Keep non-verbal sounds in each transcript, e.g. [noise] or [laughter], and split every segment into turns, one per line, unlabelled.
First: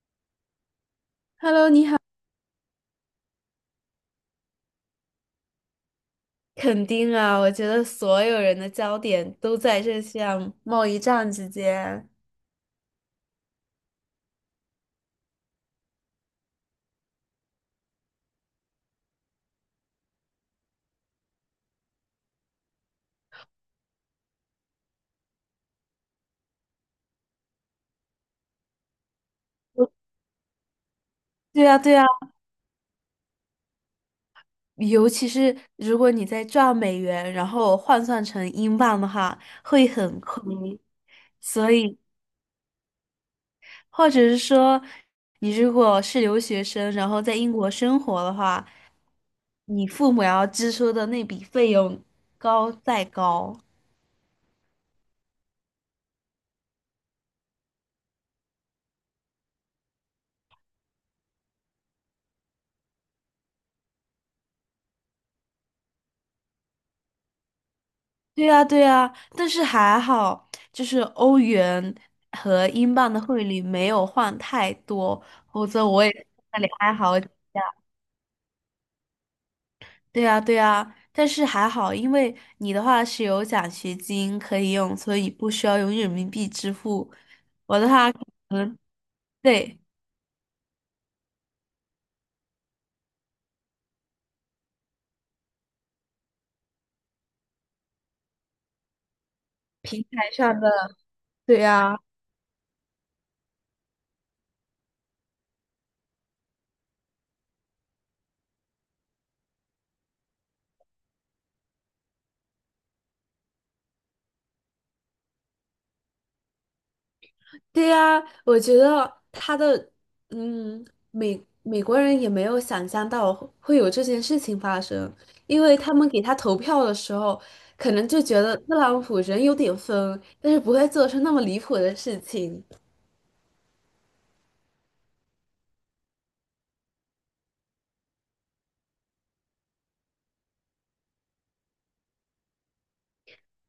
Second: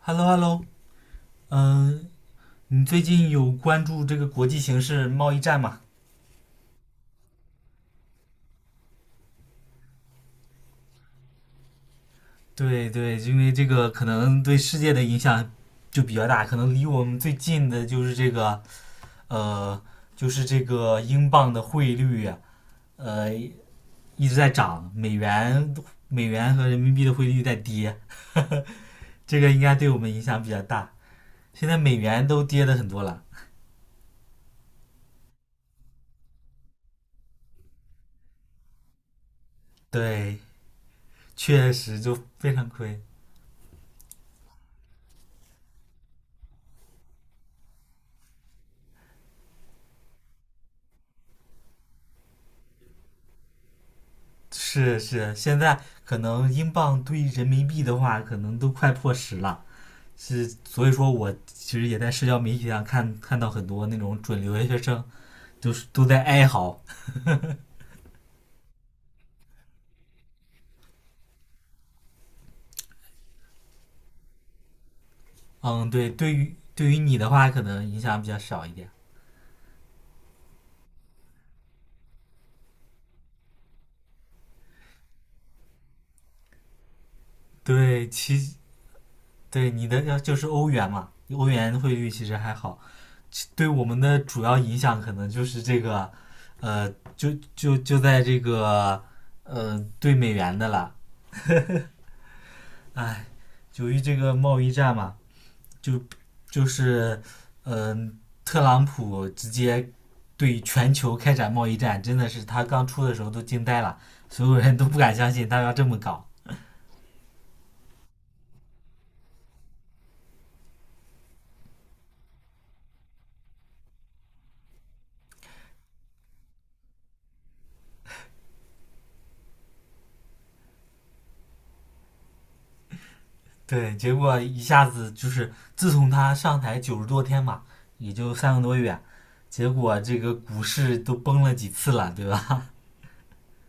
Hello Hello，
Hello，你
嗯，
好，
呃你最近有关注这个国际形势、贸易战吗？
肯定啊，我觉得所有人的焦点都在这项贸易战之间。
对对，因为这个可能对世界的影响就比较大，可能离我们最近的就是这个呃，就是这个英镑的汇率啊，一直在涨，美元和人民币的汇率在跌，[laughs] 这个应该对我们影响比较大。
对
现
啊，
在美
对啊，
元都跌的很多了，
尤其是如果你在赚美元，然后换算成英镑的话，会很
对，
亏。所
确
以，
实就非常亏。
或者是说，你如果是留学生，然后在英国生活的话，你父母要支出的那笔费用高再高。
是是，现在可能英镑兑人民币的话，可能都快破十了。是，所以说我其实也在社交媒体上看到很多那种准留学生，就是都在哀嚎。
对呀，对呀，但是还好，就是欧元和英镑的汇率没有换太多，否则
嗯，
我
对，
也在
对于
那里
对
哀
于你
嚎。
的话，可能影响比较少一点。
对呀，对呀，但是还好，因为你的话是有奖学金可以用，所以不需要用人民币支付。
对，其
嗯，
对
对，
你的要就是欧元嘛，欧元汇率其实还好。其对我们的主要影响可能就是这个，呃，就在这个，
平
兑
台
美元
上
的
的，
了。
对呀。
[laughs] 哎。由于这个贸易战嘛，就就是嗯、呃特朗普直接对全球开展贸易战，真的是他刚出的时候都惊呆了，所有人都不敢相信他要这么搞。
对呀，我觉得他的嗯，美国人也没有想象到会有这件事情发生，因为他们给他投票的时候，可能就觉得特朗普人有点疯，但是不会做出那么离谱的事情。
对，结果一下子就是自从他上台90多天嘛，也就3个多月，结果这个股市都崩了几次了，对吧？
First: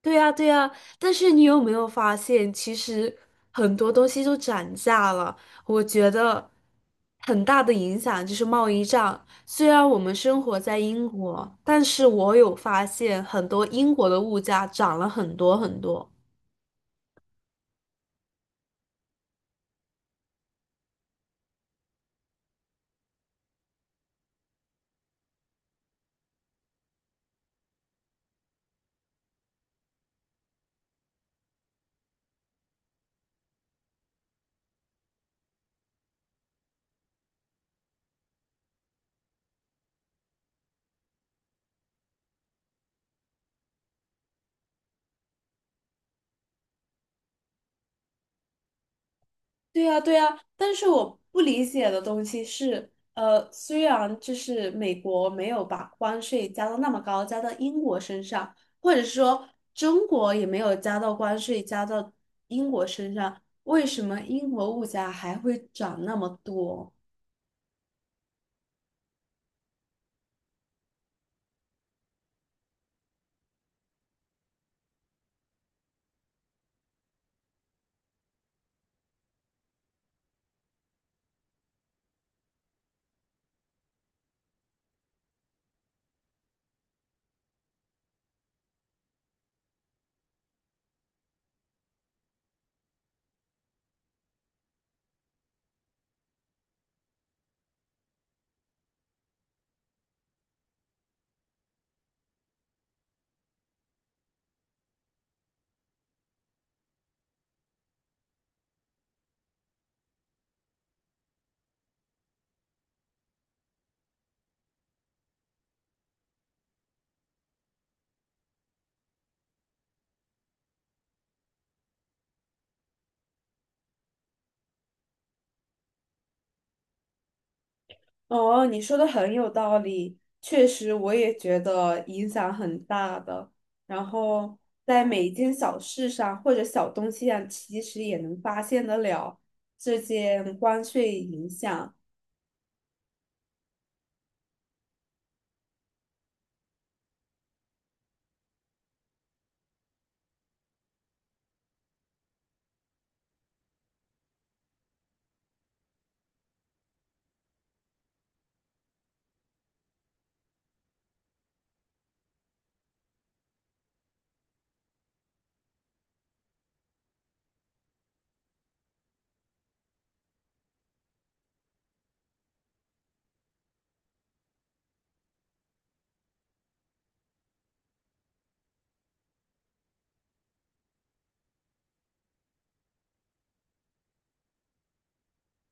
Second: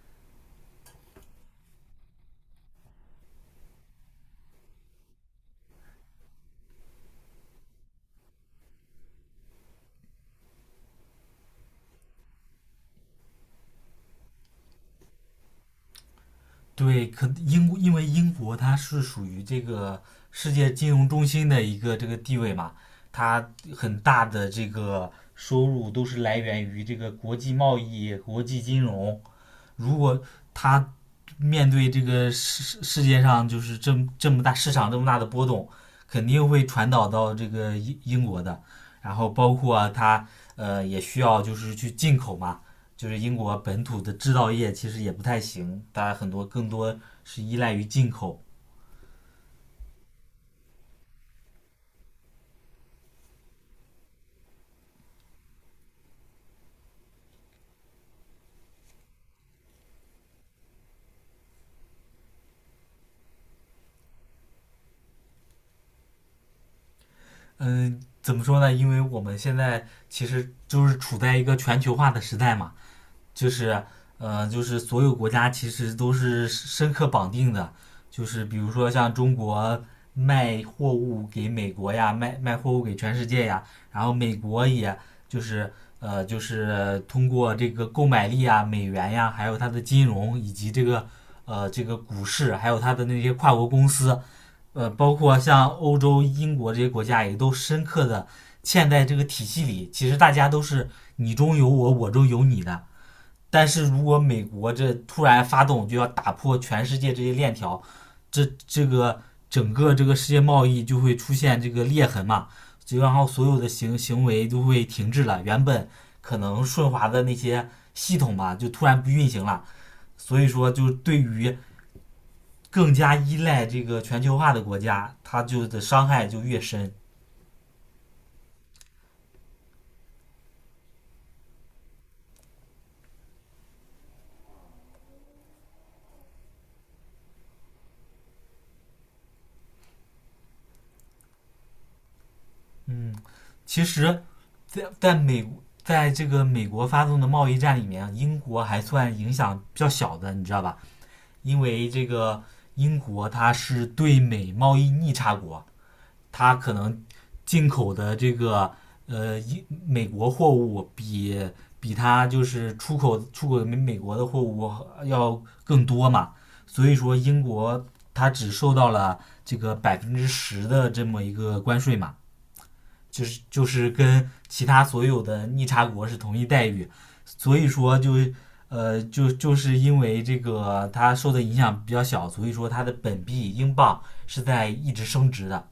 对呀，对呀，但是你有没有发现，其实很多东西都涨价了？我觉得很大的影响就是贸易战。虽然我们生活在英国，但是我有发现很多英国的物价涨了很多很多。
对，可英国因为英国它是属于这个世界金融中心的一个这个地位嘛，它很大的这个收入都是来源于这个国际贸易、国际金融，如果他面对这个世界上就是这么大市场这么大的波动，肯定会传导到这个英国的。然后包括、啊、他也需要就是去进口嘛，就是英国本土的制造业其实也不太行，大家很多更多是依赖于进口。
对呀，对呀，但是我不理解的东西是，虽然就是美国没有把关税加到那么高，加到英国身上，或者说中国也没有加到关税加到英国身上，为什么英国物价还会涨那么多？
嗯，怎么说呢？因为我们现在其实就是处在一个全球化的时代嘛。就是就是所有国家其实都是深刻绑定的，就是比如说像中国卖货物给美国呀，卖货物给全世界呀，然后美国也就是就是通过这个购买力啊、美元呀，还有它的金融以及这个这个股市，还有它的那些跨国公司，包括像欧洲、英国这些国家也都深刻的嵌在这个体系里。其实大家都是你中有我，我中有你的，但是如果美国这突然发动，就要打破全世界这些链条，这这个整个这个世界贸易就会出现这个裂痕嘛，就然后所有的行为都会停滞了，原本可能顺滑的那些系统吧，就突然不运行了。所以说，就对于更加依赖这个全球化的国家，它就的伤害就越深。
哦，你说的很有道理，确实我也觉得影响很大的。然后在每一件小事上或者小东西上，其实也能发现得了这件关税影响。
嗯，其实在在美在这个美国发动的贸易战里面，英国还算影响比较小的，你知道吧？因为这个英国它是对美贸易逆差国，它可能进口的这个英美国货物比它就是出口美国的货物要更多嘛，所以说英国它只受到了这个10%的这么一个关税嘛。就是就是跟其他所有的逆差国是同一待遇，所以说就因为这个它受的影响比较小，所以说它的本币英镑是在一直升值的。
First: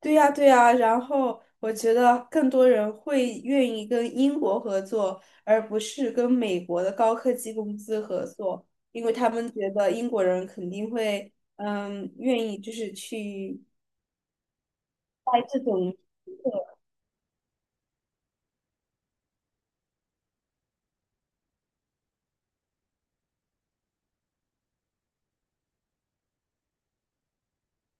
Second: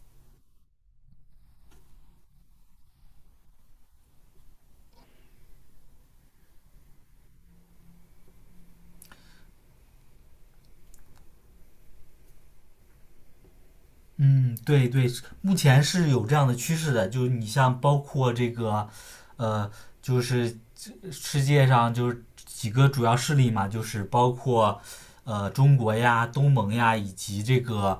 对呀，对呀。然后我觉得更多人会愿意跟英国合作，而不是跟美国的高科技公司合作，因为他们觉得英国人肯定会，嗯，愿意就是去。
嗯，对对，目前是有这样的趋势的，就是你像包括这个，呃，就是世界上就是几个主要势力嘛，就是包括中国呀、东盟呀，以及这个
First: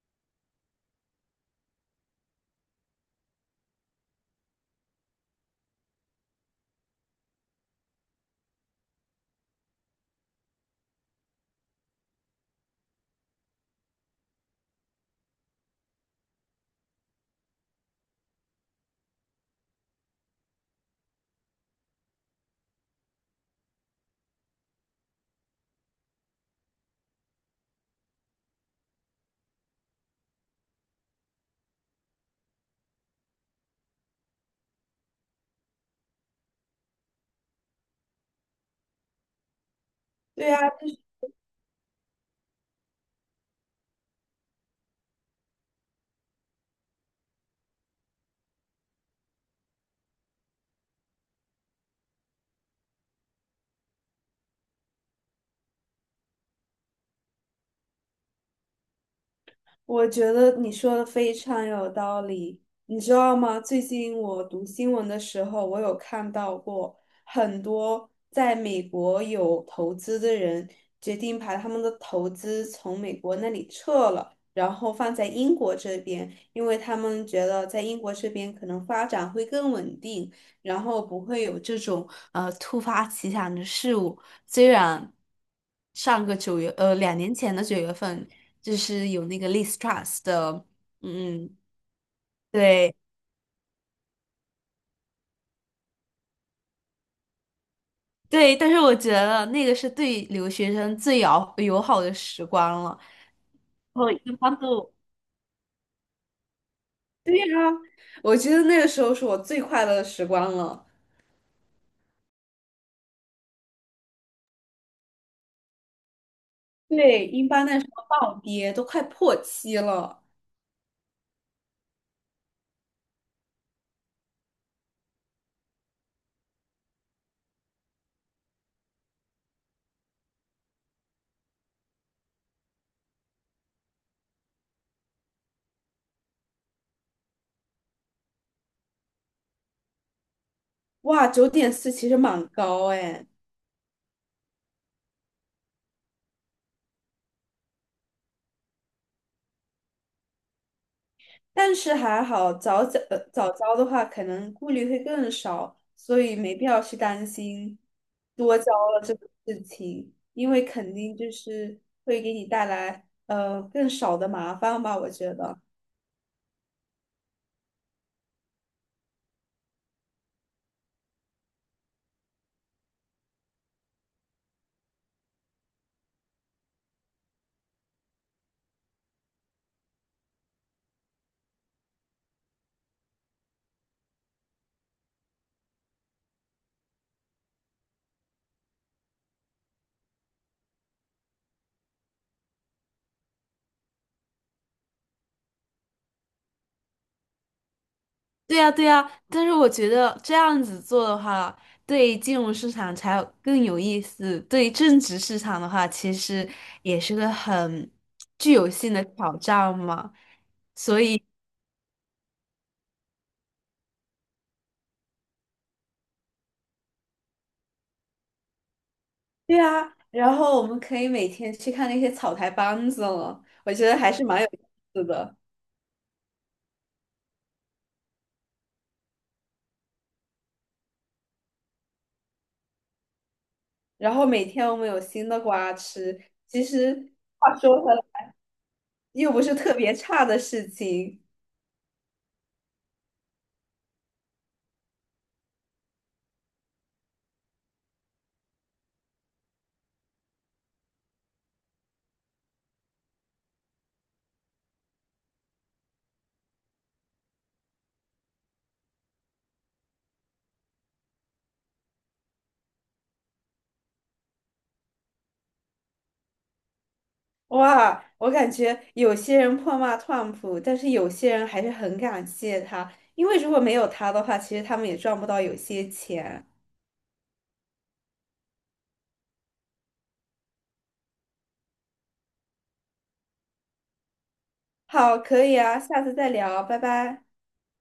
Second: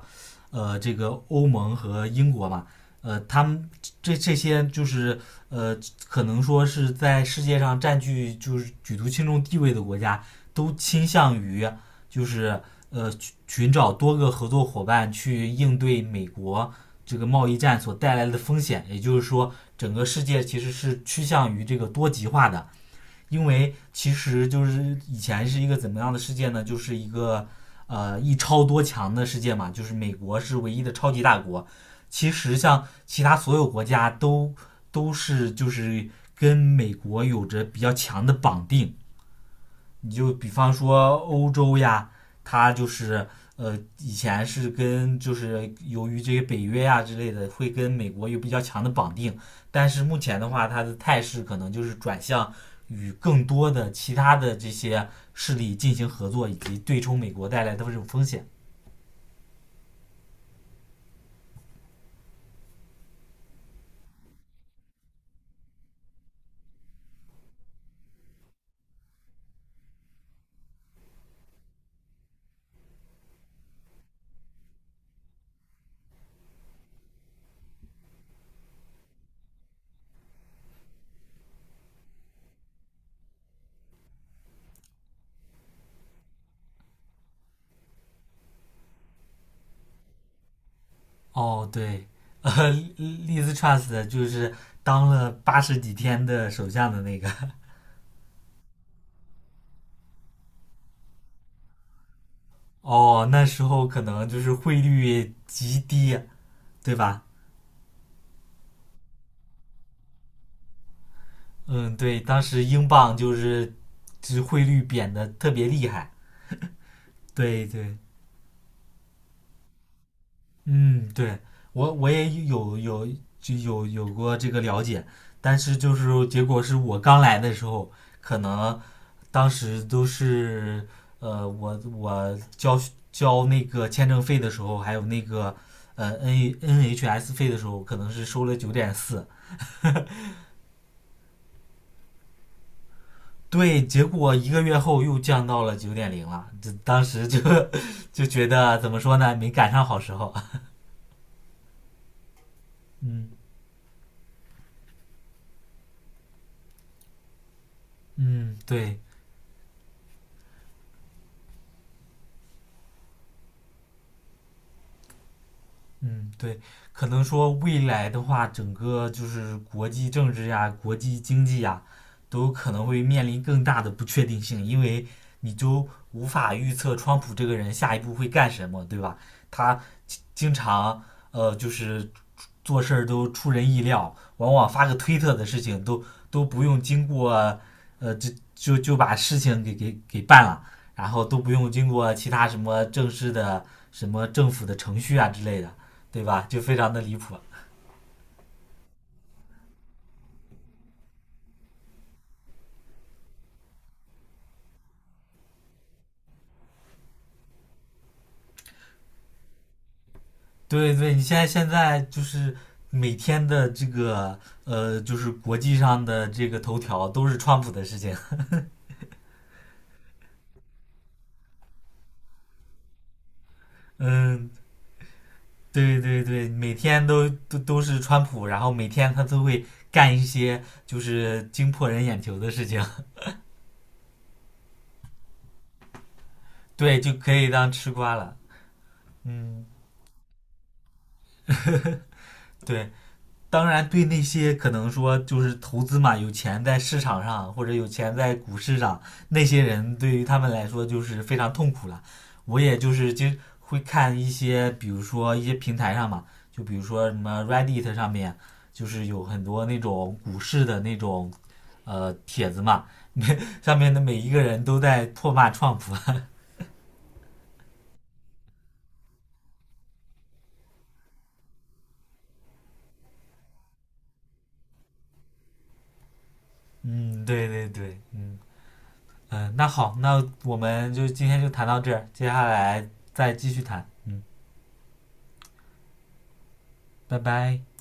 这个欧盟和英国嘛，他们这些就是呃可能说是在世界上占据就是举足轻重地位的国家，都倾向于就是寻找多个合作伙伴去应对美国这个贸易战所带来的风险。也就是说，整个世界其实是趋向于这个多极化的，因为其实就是以前是一个怎么样的世界呢？就是一个一超多强的世界嘛，就是美国是唯一的超级大国。其实像其他所有国家都是就是跟美国有着比较强的绑定，你就比
对呀，
方说欧洲呀，它就是以前是跟就是由于这些北约呀之类的，会跟美国有比较强的绑定，但是目前的话，它的态势可能就是转向与更多的其他的这些势力进行合作，以及对冲美国带来的这种风险。
我觉得你说的非常有道理，你知道吗？最近我读新闻的时候，我有看到过很多在美国有投资的人决定把他们的投资从美国那里撤了，然后放在英国这边，因为他们觉得在英国这边可能发展会更稳定，然后不会有这种突发奇想的事物。虽然上个九月，两年前的九月份，就是有那个 Liz Truss 的，嗯，
哦，对 [laughs]，
对
利 z trust 就是当了80几天的首相的那个。[laughs]
对，但是我觉得那个是对留学生最友好的时光了。
哦，那时候可
然后
能
一
就是
般
汇
都，
率极低，对吧？
对呀，我觉得那个时候是我最快乐的时光了。
嗯，对，当时英镑就是就是汇率贬的特别厉害。
对，一
对
般那时
对，
候暴跌都快破七了，
嗯，对我也有有就有有过这个了解，但是就是结果是我刚来的时候，可能当时都是我交那个签证费的时候，还有那个N N H S 费的时候，可能是收了九点四，
哇，9.4其实蛮高哎。
对，结果一个月后又降到了九点零了，这当时就就觉得怎么说呢，没赶上好时候。
但是还好，
嗯
早交的话，可能顾虑会更少，所以没必要去担心
嗯，
多交
对，
了这个事情，因为肯定就是会给你带来更少的麻烦吧，我觉得。
嗯对，可能说未来的话，整个就是国际政治呀、国际经济呀，都可能会面临更大的不确定性，因为你就无法预测川普这个人下一步会干什么，对吧？他经常就是做事儿都出人意料，往往发个推特的事情都不用经过，呃，就就把事情给办了，然后都不用经过其他什么正式的什么政府的程序啊之类的，对吧？就非常的离谱。
对呀，对呀，但是我觉得这样子做的话，对金融市场才有更有意思。对正职市场的话，其实也是个很具有性的挑战嘛。
对
所
对，你
以
现在就是每天的这个就是国际上的这个头条都是川普的事情，
对啊，然后我们可以每天去看那些草台班子了，我觉得还是蛮有
嗯，
意思的。
对对对，每天都是川普，然后每天他都会干一些就是惊破人眼球的事情，
然后每天我们有新的瓜吃，其
[laughs] 对，
实
就可以
话
当
说
吃
回
瓜
来，
了。
又不是
嗯，
特别差的事情。
[laughs] 对，当然对那些可能说就是投资嘛，有钱在市场上或者有钱在股市上那些人，对于他们来说就是非常痛苦了。我也就是经会看一些，比如说一些平台上嘛，就比如说什么 Reddit 上面，就是有很多那种股市的那种。帖子嘛，[laughs] 上面的每一个人都在唾骂创普。
哇，我感觉有些人破骂川普，但是有些人还是很感谢他，因为如果没有他的话，其实他们也赚不到有些钱。
[laughs] 嗯，对对对，那好，那我们就今天就谈到这儿，接下来再继续谈。嗯，
好，可以啊，下次再聊，拜
拜
拜。
拜。